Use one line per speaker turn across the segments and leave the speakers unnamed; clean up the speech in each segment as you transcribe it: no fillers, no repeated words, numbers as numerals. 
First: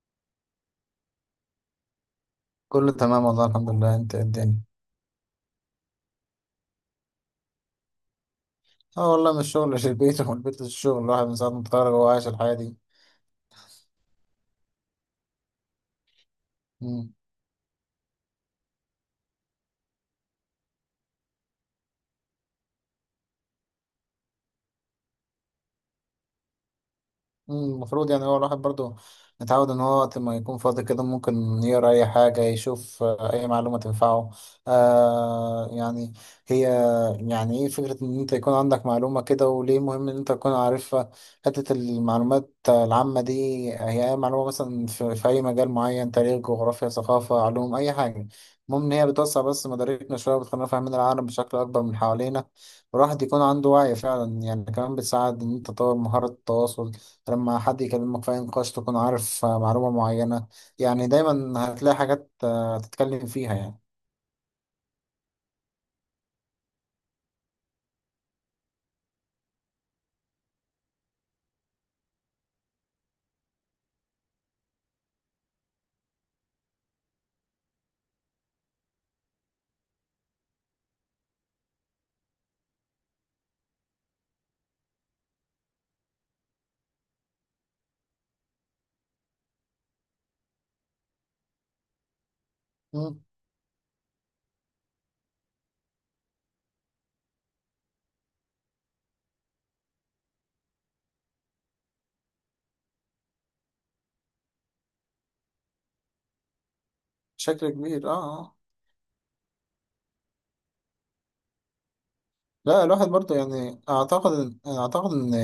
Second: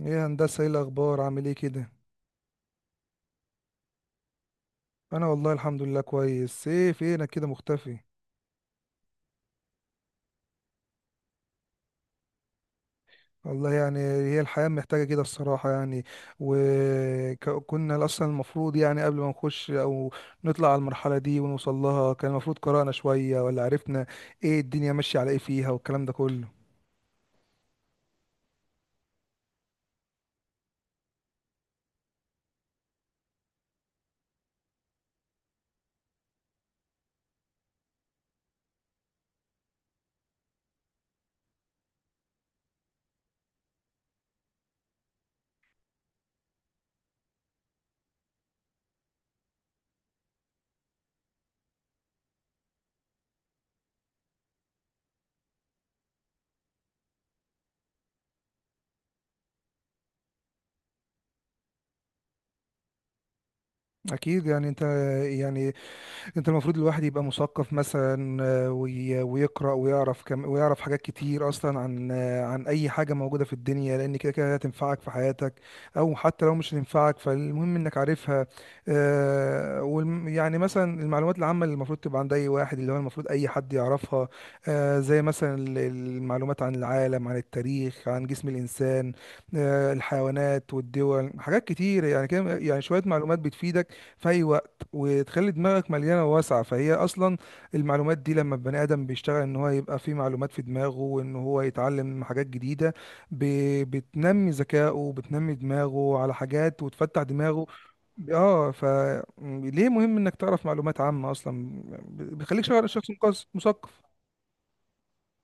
ايه يا هندسة، ايه الأخبار؟ عامل ايه كده؟
كله تمام والله الحمد لله. انت ايه الدنيا؟
أنا والله الحمد لله كويس. ايه فينك كده مختفي؟
اه، والله من الشغل للبيت ومن البيت للشغل. الواحد من ساعة ما اتخرج وهو عايش الحياة دي.
والله يعني هي الحياة محتاجة كده الصراحة يعني. وكنا أصلا المفروض يعني قبل ما نخش أو نطلع على المرحلة دي ونوصل لها، كان المفروض قرأنا شوية ولا عرفنا ايه الدنيا ماشية على ايه فيها والكلام ده كله.
المفروض يعني هو الواحد برضو متعود ان هو وقت ما يكون فاضي كده ممكن يقرا اي حاجه، يشوف اي معلومه تنفعه. يعني هي يعني ايه فكره ان انت يكون عندك معلومه كده، وليه مهم ان انت تكون عارفها؟ حته المعلومات العامه دي، هي اي معلومه مثلا في اي مجال معين، تاريخ، جغرافيا، ثقافه، علوم، اي حاجه. المهم ان هي بتوسع بس مداركنا شويه، وبتخلينا فاهمين العالم بشكل اكبر من حوالينا، والواحد يكون عنده وعي فعلا. يعني كمان بتساعد ان انت تطور مهاره التواصل. لما حد يكلمك في أي نقاش تكون عارف معلومة معينة، يعني دايما هتلاقي حاجات تتكلم فيها يعني.
أكيد يعني. أنت يعني انت المفروض الواحد يبقى مثقف مثلا، ويقرأ ويعرف كم ويعرف حاجات كتير اصلا عن عن اي حاجة موجودة في الدنيا، لان كده كده هتنفعك في حياتك. او حتى لو مش هتنفعك فالمهم انك عارفها. يعني مثلا المعلومات العامة اللي المفروض تبقى عند اي واحد، اللي هو المفروض اي حد يعرفها. زي مثلا المعلومات عن العالم، عن التاريخ، عن جسم الانسان، الحيوانات والدول، حاجات كتير يعني كده. يعني شوية
مم.
معلومات بتفيدك في اي وقت، وتخلي دماغك مليانه واسعه. فهي اصلا المعلومات دي، لما البني ادم بيشتغل ان هو يبقى فيه معلومات في دماغه وان هو يتعلم حاجات جديده، ب... بتنمي ذكائه، بتنمي دماغه على حاجات وتفتح دماغه.
بشكل كبير، اه. آه.
اه، فليه مهم انك تعرف معلومات عامه اصلا؟ بيخليك
لا، الواحد
شخص
برضه
مثقف
يعني
مثقف.
اعتقد ان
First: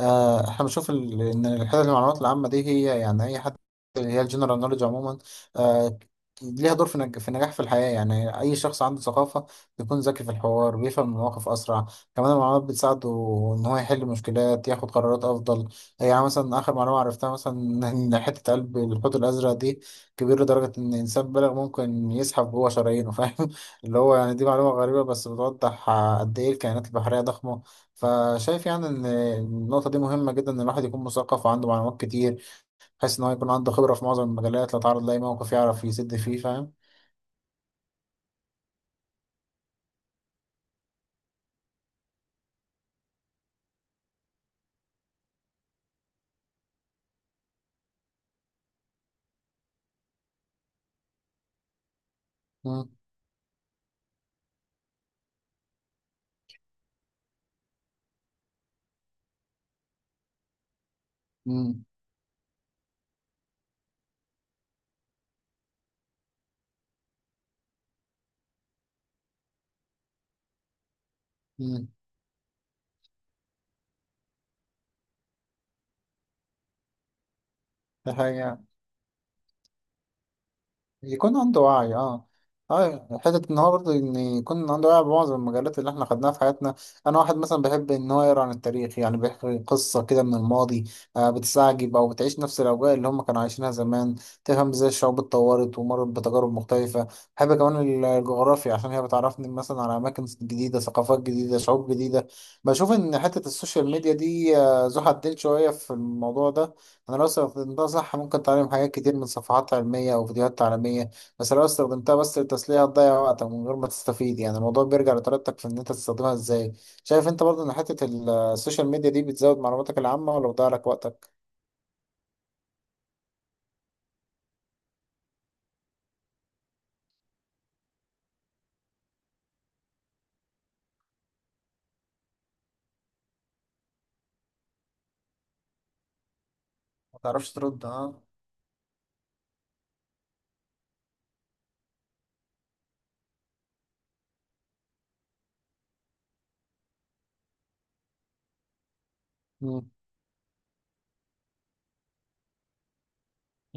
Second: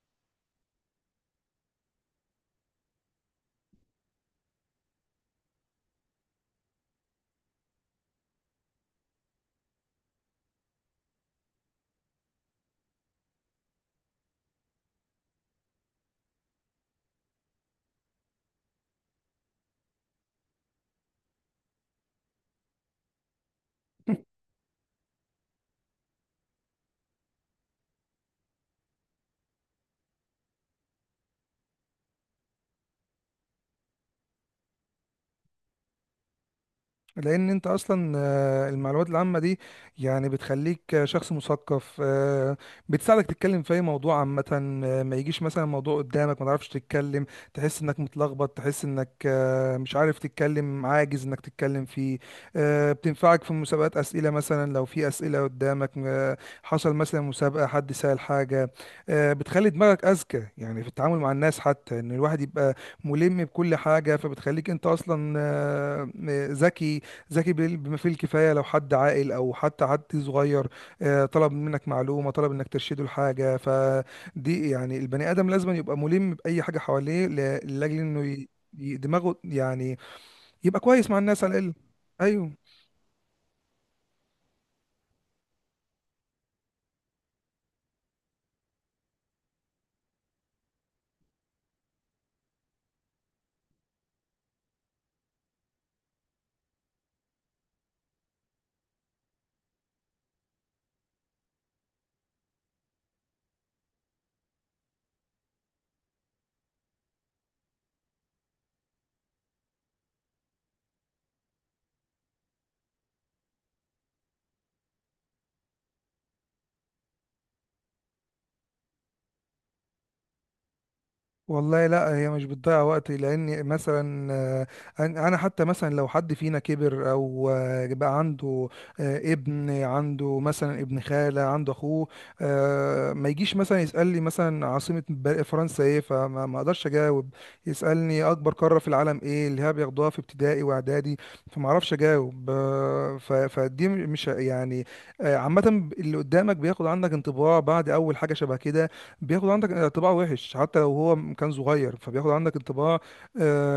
احنا بنشوف ان الحته المعلومات العامه دي، هي يعني اي حد، اللي هي الجنرال نوليدج عموما، آه، ليها دور في في النجاح في الحياه. يعني اي شخص عنده ثقافه بيكون ذكي في الحوار، بيفهم المواقف اسرع. كمان المعلومات بتساعده ان هو يحل مشكلات، ياخد قرارات افضل. يعني مثلا اخر معلومه عرفتها مثلا، ان حته قلب الحوت الازرق دي كبيره لدرجه ان انسان بالغ ممكن يزحف جوه شرايينه، فاهم؟ اللي هو يعني دي معلومة غريبة بس بتوضح قد إيه الكائنات البحرية ضخمة. فشايف يعني إن النقطة دي مهمة جدا، إن الواحد يكون مثقف وعنده معلومات كتير، بحيث إن هو يكون عنده خبرة في معظم المجالات، لو اتعرض لأي موقف يعرف يسد فيه، فاهم؟
لان انت اصلا، المعلومات العامه دي يعني بتخليك شخص مثقف. بتساعدك تتكلم في اي موضوع عامه. ما يجيش مثلا موضوع قدامك ما تعرفش تتكلم، تحس انك متلخبط، تحس انك مش عارف تتكلم، عاجز انك تتكلم فيه.
مم.
بتنفعك في مسابقات اسئله. مثلا لو في اسئله قدامك، حصل مثلا مسابقه، حد سأل حاجه، بتخلي دماغك اذكى. يعني في التعامل مع الناس،
مم.
حتى ان الواحد يبقى ملم بكل حاجه. فبتخليك انت اصلا ذكي. بما فيه الكفاية. لو حد عاقل أو حتى حد صغير طلب منك
مم.
معلومة، طلب إنك ترشده لحاجة، فدي يعني البني آدم لازم يبقى ملم بأي حاجة حواليه لأجل
ده
إنه ي-
حقيقة.
ي- دماغه يعني يبقى كويس مع
يكون
الناس على
عنده
الأقل.
وعي، اه.
أيوه.
اه حتة ان هو برضه ان يكون عنده وعي بمعظم المجالات اللي احنا خدناها في حياتنا. انا واحد مثلا بحب ان هو يقرا عن التاريخ، يعني بيحكي قصة كده من الماضي، بتستعجب او بتعيش نفس الاوجاع اللي هم كانوا عايشينها زمان، تفهم ازاي الشعوب اتطورت ومرت بتجارب مختلفة. بحب كمان الجغرافيا عشان هي بتعرفني مثلا على اماكن جديدة، ثقافات جديدة، شعوب جديدة. بشوف ان حتة السوشيال ميديا دي ذو حدين شوية في الموضوع ده. انا لو استخدمتها صح ممكن تعلم حاجات كتير من صفحات علمية او فيديوهات تعليمية، بس لو استخدمتها بس للتسلية هتضيع وقتك من غير ما تستفيد. يعني الموضوع بيرجع لطريقتك في ان انت تستخدمها ازاي. شايف انت برضو ان حتة السوشيال ميديا دي بتزود معلوماتك العامة ولا بتضيع لك وقتك؟
والله لا، هي مش بتضيع وقت. لان مثلا أنا حتى مثلا لو حد فينا كبر او بقى عنده ابن، عنده مثلا ابن خالة، عنده اخوه، ما يجيش مثلا يسألني مثلا عاصمة فرنسا ايه، فما ما اقدرش
ما
اجاوب.
تعرفش ترد، ها.
يسألني اكبر قارة في العالم ايه، اللي هي بياخدوها في ابتدائي واعدادي، فما اعرفش اجاوب. فدي مش يعني، عامة اللي قدامك بياخد عنك انطباع بعد اول حاجة شبه كده. بياخد عندك
مم.
انطباع وحش، حتى لو هو كان صغير، فبياخد عندك انطباع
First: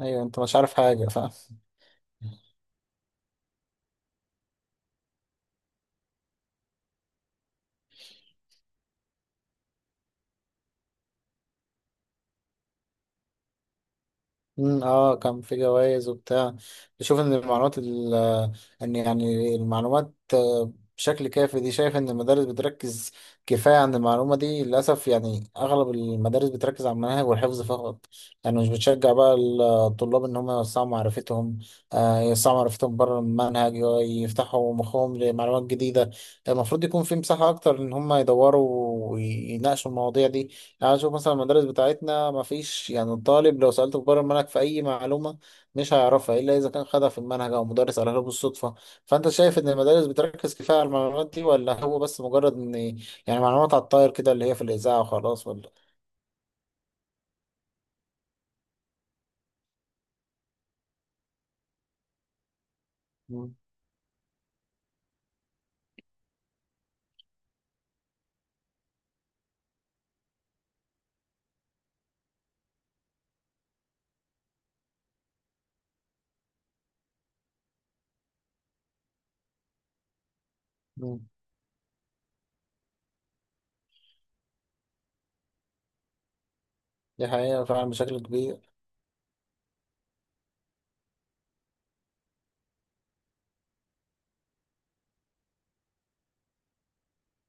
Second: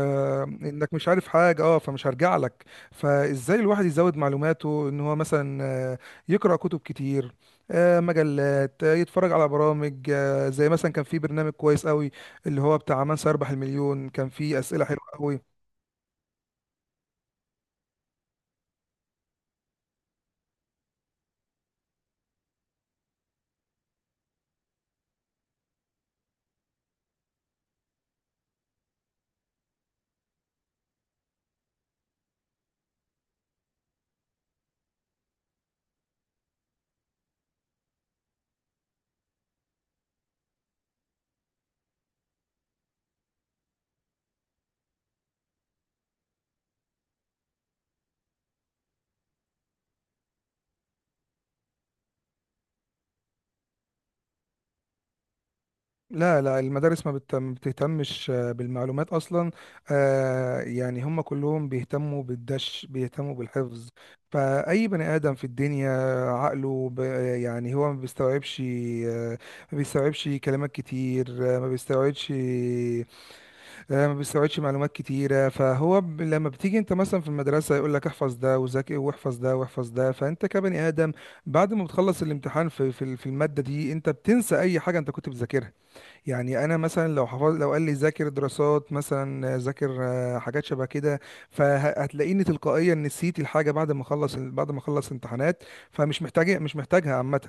ايوه، انت مش عارف
انك
حاجة،
مش عارف
فاهم.
حاجه. اه، فمش هرجع لك. فازاي الواحد يزود معلوماته؟ ان هو مثلا يقرا كتب كتير، آه مجلات، آه يتفرج على برامج، آه زي مثلا كان في برنامج كويس قوي اللي هو بتاع من سيربح المليون، كان فيه اسئله حلوه
كان
قوي.
في جوائز وبتاع. بشوف ان المعلومات ان يعني المعلومات بشكل كافي دي، شايف ان المدارس بتركز كفايه عن المعلومه دي للاسف. يعني اغلب المدارس بتركز على المناهج والحفظ فقط، يعني مش بتشجع بقى الطلاب ان هم يوسعوا معرفتهم، يوسعوا معرفتهم بره المنهج، يفتحوا مخهم لمعلومات جديده. المفروض يكون في مساحه اكتر ان هم يدوروا ويناقشوا المواضيع دي. تعال نشوف مثلا المدارس بتاعتنا، ما فيش، يعني الطالب لو سألته بره المنهج في أي معلومة مش هيعرفها إلا إذا كان خدها في المنهج أو مدرس قالها له بالصدفة. فأنت شايف إن المدارس بتركز كفاية على المعلومات دي، ولا هو بس مجرد إن يعني معلومات على الطاير كده، اللي هي في الإذاعة وخلاص ولا؟
لا لا، المدارس ما بتهتمش بالمعلومات اصلا. يعني هم كلهم بيهتموا بالدش، بيهتموا
مم.
بالحفظ. فاي بني ادم في الدنيا عقله يعني هو ما بيستوعبش، آه، ما بيستوعبش كلمات كتير، ما بيستوعبش، ما بيستوعبش معلومات كتيره. فهو لما بتيجي انت مثلا في المدرسه يقول لك احفظ ده وذاكر واحفظ ده واحفظ ده، فانت كبني ادم
مم.
بعد ما بتخلص الامتحان في في الماده دي، انت بتنسى اي حاجه انت كنت بتذاكرها. يعني انا مثلا لو
دي
حفظ،
حقيقة
لو قال
فعلا
لي
بشكل
ذاكر
كبير.
دراسات مثلا، ذاكر حاجات شبه كده، فهتلاقيني تلقائيا نسيت الحاجه بعد ما اخلص، امتحانات. فمش محتاج مش محتاجها عامه.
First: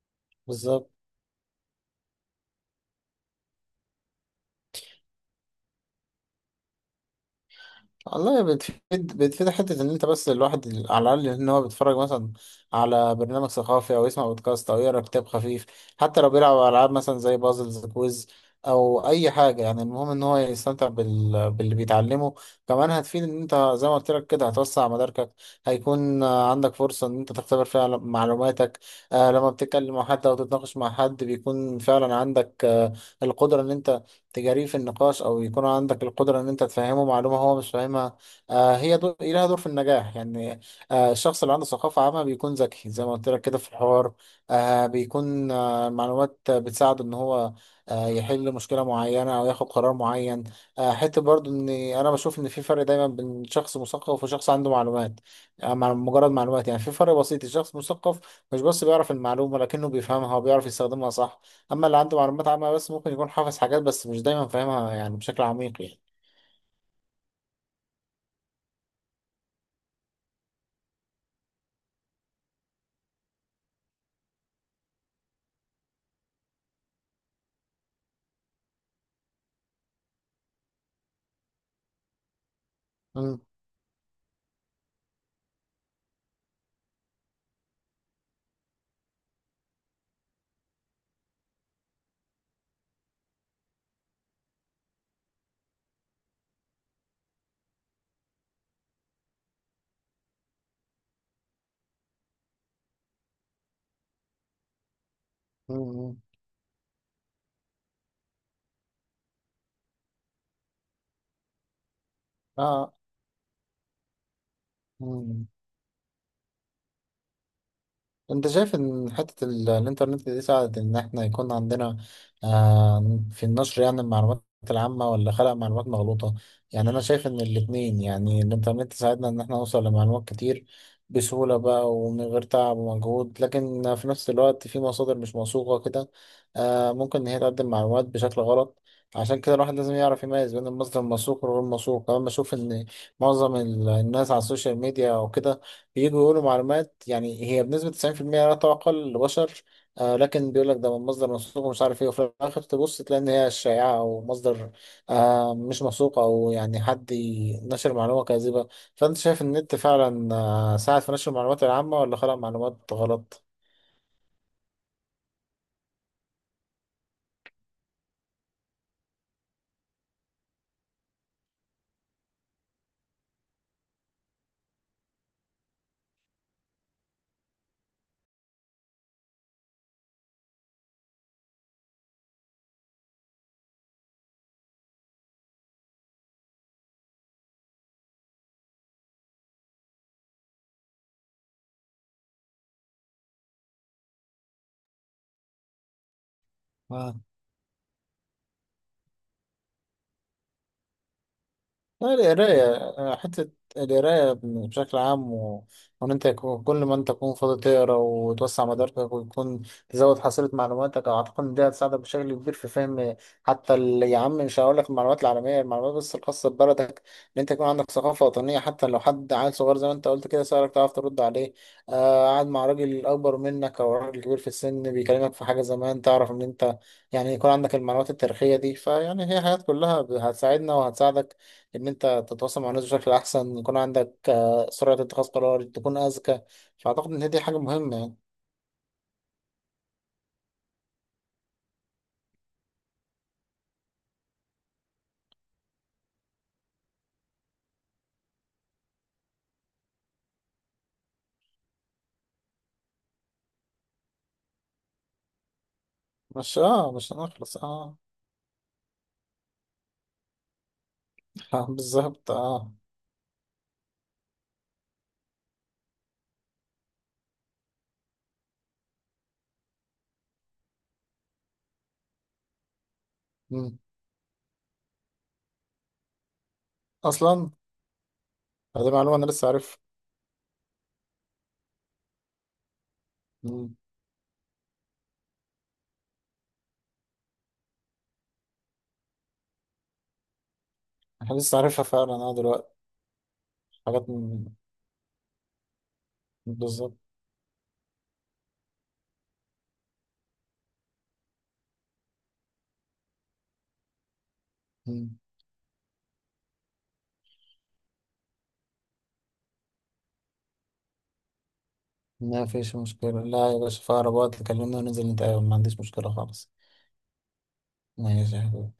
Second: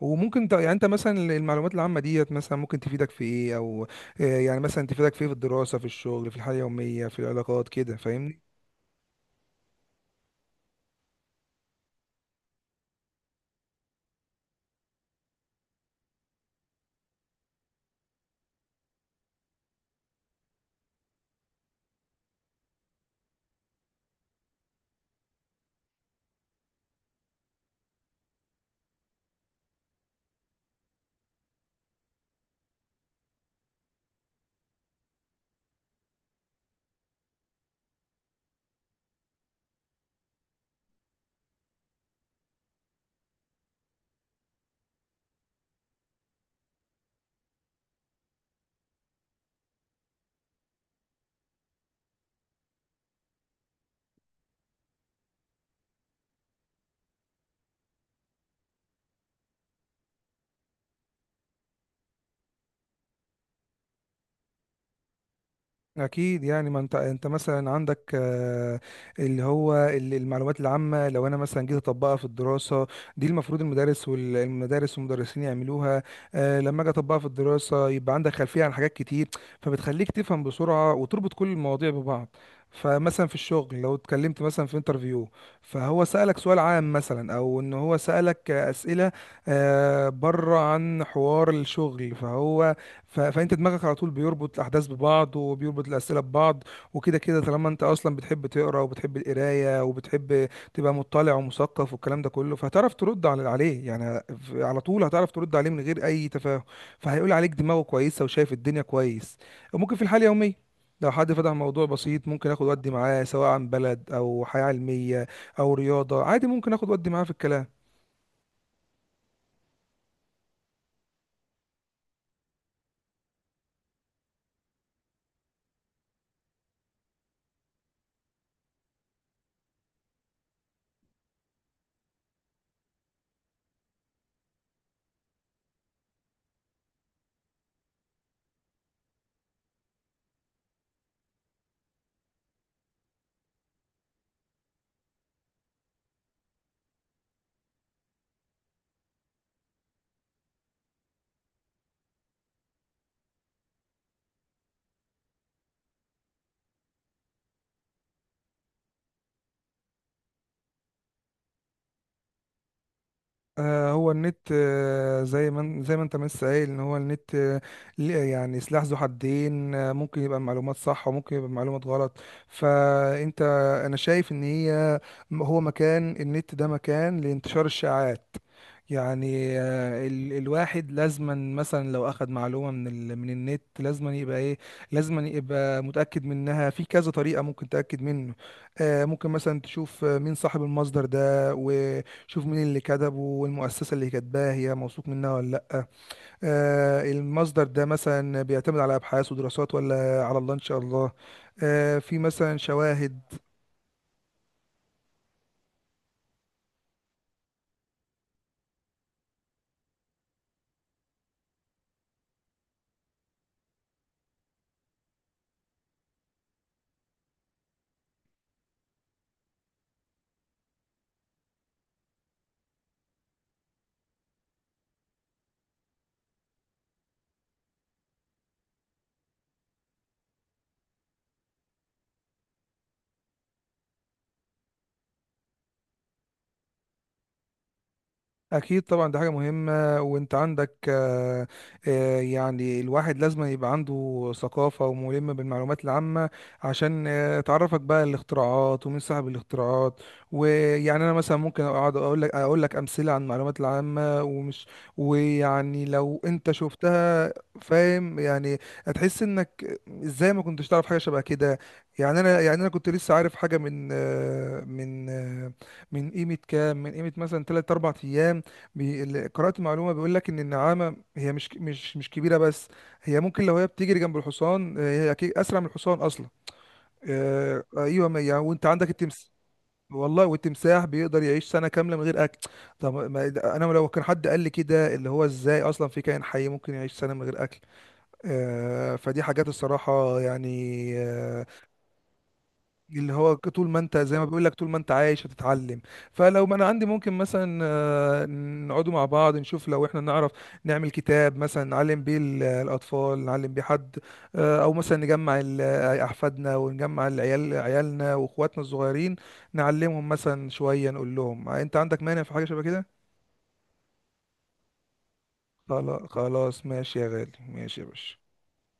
يعني انت
بالظبط.
مثلا المعلومات العامه ديت مثلا ممكن تفيدك في ايه، او يعني مثلا تفيدك في ايه؟ في الدراسه، في الشغل، في الحياه اليوميه، في العلاقات كده، فاهمني؟
والله بتفيد. بتفيد حتة إن أنت بس الواحد على الأقل إن هو بيتفرج مثلا على برنامج ثقافي، أو يسمع بودكاست، أو يقرأ كتاب خفيف، حتى لو بيلعب ألعاب مثلا زي بازلز كويز أو أي حاجة. يعني المهم إن هو يستمتع باللي بيتعلمه. كمان هتفيد إن أنت زي ما قلت لك كده هتوسع مداركك، هيكون عندك فرصة إن أنت تختبر فيها معلوماتك. لما بتتكلم مع حد أو تتناقش مع حد، بيكون فعلا عندك القدرة إن أنت تجاريه في النقاش، او يكون عندك القدره ان انت تفهمه معلومه هو مش فاهمها. آه هي دور لها دور في النجاح يعني. الشخص اللي عنده ثقافه عامه بيكون ذكي زي ما قلت لك كده في الحوار، بيكون معلومات بتساعده ان هو يحل مشكله معينه او ياخد قرار معين. حته برضو ان انا بشوف ان في فرق دايما بين شخص مثقف وشخص عنده معلومات، مجرد معلومات. يعني في فرق بسيط، الشخص المثقف مش بس بيعرف المعلومه، لكنه بيفهمها وبيعرف يستخدمها صح، اما اللي عنده معلومات عامة بس ممكن يكون حافظ حاجات بس مش دايما فاهمها يعني بشكل عميق يعني.
اكيد يعني. ما انت مثلا عندك اللي هو المعلومات العامه، لو انا مثلا جيت اطبقها في الدراسه، دي المفروض المدارس والمدرسين يعملوها. لما اجي اطبقها في الدراسه، يبقى عندك خلفيه عن حاجات كتير، فبتخليك تفهم بسرعه وتربط كل المواضيع ببعض. فمثلا في
مم.
الشغل لو اتكلمت مثلا في انترفيو، فهو سألك سؤال عام مثلا، او ان هو سألك اسئله بره عن حوار الشغل، فانت دماغك على طول بيربط الاحداث ببعض، وبيربط الاسئله ببعض. وكده كده طالما انت اصلا بتحب تقرا وبتحب القرايه وبتحب تبقى مطلع ومثقف والكلام ده كله، فهتعرف ترد عليه يعني. على طول هتعرف ترد عليه
مم.
من غير
مم.
اي تفاهم. فهيقول عليك دماغه كويسه وشايف الدنيا كويس. وممكن في الحاله اليوميه لو حد فتح موضوع بسيط، ممكن اخد ودي
اه.
معاه، سواء عن بلد او حياه علميه
مم.
او رياضه عادي، ممكن اخد ودي معاه في الكلام.
انت شايف ان حتة الانترنت دي ساعدت ان احنا يكون عندنا في النشر يعني المعلومات العامة، ولا خلق معلومات مغلوطة؟ يعني انا شايف ان الاتنين، يعني الانترنت ساعدنا ان احنا نوصل لمعلومات كتير بسهولة بقى ومن غير تعب ومجهود، لكن في نفس الوقت في مصادر مش موثوقة كده ممكن ان هي تقدم معلومات بشكل غلط. عشان كده الواحد لازم يعرف يميز بين المصدر الموثوق والغير موثوق. كمان بشوف ان معظم الناس على السوشيال ميديا او كده بييجوا يقولوا معلومات، يعني هي بنسبة 90% لا تُعقل لبشر، لكن بيقول لك ده من مصدر موثوق ومش عارف ايه، وفي الآخر تبص تلاقي إن هي شائعة أو مصدر مش موثوق، أو يعني حد نشر معلومة كاذبة. فأنت شايف إن النت فعلا ساعد في نشر المعلومات العامة، ولا خلق معلومات غلط؟
هو النت زي ما زي ما انت ما لسه قايل، ان هو النت يعني سلاح ذو حدين. ممكن يبقى معلومات صح وممكن يبقى معلومات غلط. فانت انا شايف ان هو مكان النت ده مكان لانتشار الشائعات. يعني آه، ال الواحد لازما مثلا لو اخذ معلومة من من النت، لازما يبقى ايه، لازما يبقى متأكد منها في كذا طريقة ممكن تأكد منه. ممكن مثلا تشوف مين صاحب المصدر ده، شوف مين اللي كتبه، والمؤسسة اللي كاتباها هي موثوق منها ولا لأ. آه، المصدر ده مثلا بيعتمد على أبحاث ودراسات ولا على الله إن شاء الله. آه،
لا،
في مثلا شواهد.
القراية بشكل عام وإن أنت كل ما أنت تكون فاضي تقرا وتوسع مداركك، ويكون تزود حصيلة معلوماتك، أعتقد إن دي هتساعدك بشكل كبير في فهم حتى يا عم مش هقول لك المعلومات العالمية، المعلومات بس الخاصة ببلدك. إن أنت يكون عندك ثقافة وطنية، حتى لو حد عيل صغير زي ما أنت قلت كده سألك تعرف ترد عليه، قاعد مع راجل أكبر منك أو راجل كبير في السن بيكلمك في حاجة زمان تعرف إن أنت، يعني يكون عندك المعلومات التاريخية دي، فيعني هي حاجات كلها هتساعدنا وهتساعدك ان انت تتواصل مع الناس بشكل احسن، يكون عندك سرعة اتخاذ قرار، تكون اذكى. فاعتقد ان هي دي حاجة مهمة يعني.
اكيد طبعا دي حاجه مهمه. وانت عندك يعني الواحد لازم يبقى عنده ثقافه وملم بالمعلومات العامه، عشان تعرفك بقى الاختراعات ومين صاحب الاختراعات. ويعني انا مثلا ممكن اقعد اقول لك امثله عن المعلومات العامه، ومش. ويعني لو انت
مش
شفتها،
هنخلص، اه.
فاهم يعني، هتحس انك ازاي ما كنتش تعرف حاجه شبه كده. يعني
بالظبط،
انا يعني انا
اه.
كنت لسه عارف حاجه من من قيمه كام، من قيمه مثلا 3 4 ايام، اللي قرأت معلومة بيقول لك إن النعامة هي مش كبيرة بس، هي ممكن لو هي
مم.
بتجري جنب الحصان، هي أكيد أسرع من الحصان أصلا.
اصلا
أيوه ما يعني. وأنت عندك
دي معلومة انا
التمس...
لسه عارفها.
والله، والتمساح بيقدر يعيش سنة كاملة من غير أكل. طب ما... ده- أنا
مم.
لو كان حد قال لي كده، اللي هو إزاي أصلا في كائن حي ممكن يعيش سنة من غير أكل؟ فدي حاجات الصراحة يعني،
انا لسه عارفها فعلا دلوقتي.
اللي هو طول ما انت،
حاجات
زي ما بيقول
من-
لك، طول ما انت عايش هتتعلم. فلو ما انا عندي،
بالظبط.
ممكن مثلا نقعدوا مع بعض، نشوف لو احنا نعرف نعمل كتاب مثلا نعلم بيه الاطفال، نعلم بيه حد، او مثلا
مم.
نجمع احفادنا، ونجمع العيال، عيالنا واخواتنا الصغيرين، نعلمهم مثلا شوية. نقول لهم انت عندك مانع في حاجة
ما
شبه
فيش
كده؟
مشكلة، لا يا باشا، في أقرب وقت كلمني وننزل نتقابل، ما عنديش
خلا-
مشكلة خالص.
خلاص ماشي يا غالي، ماشي يا باشا.
ماشي يا حبيبي.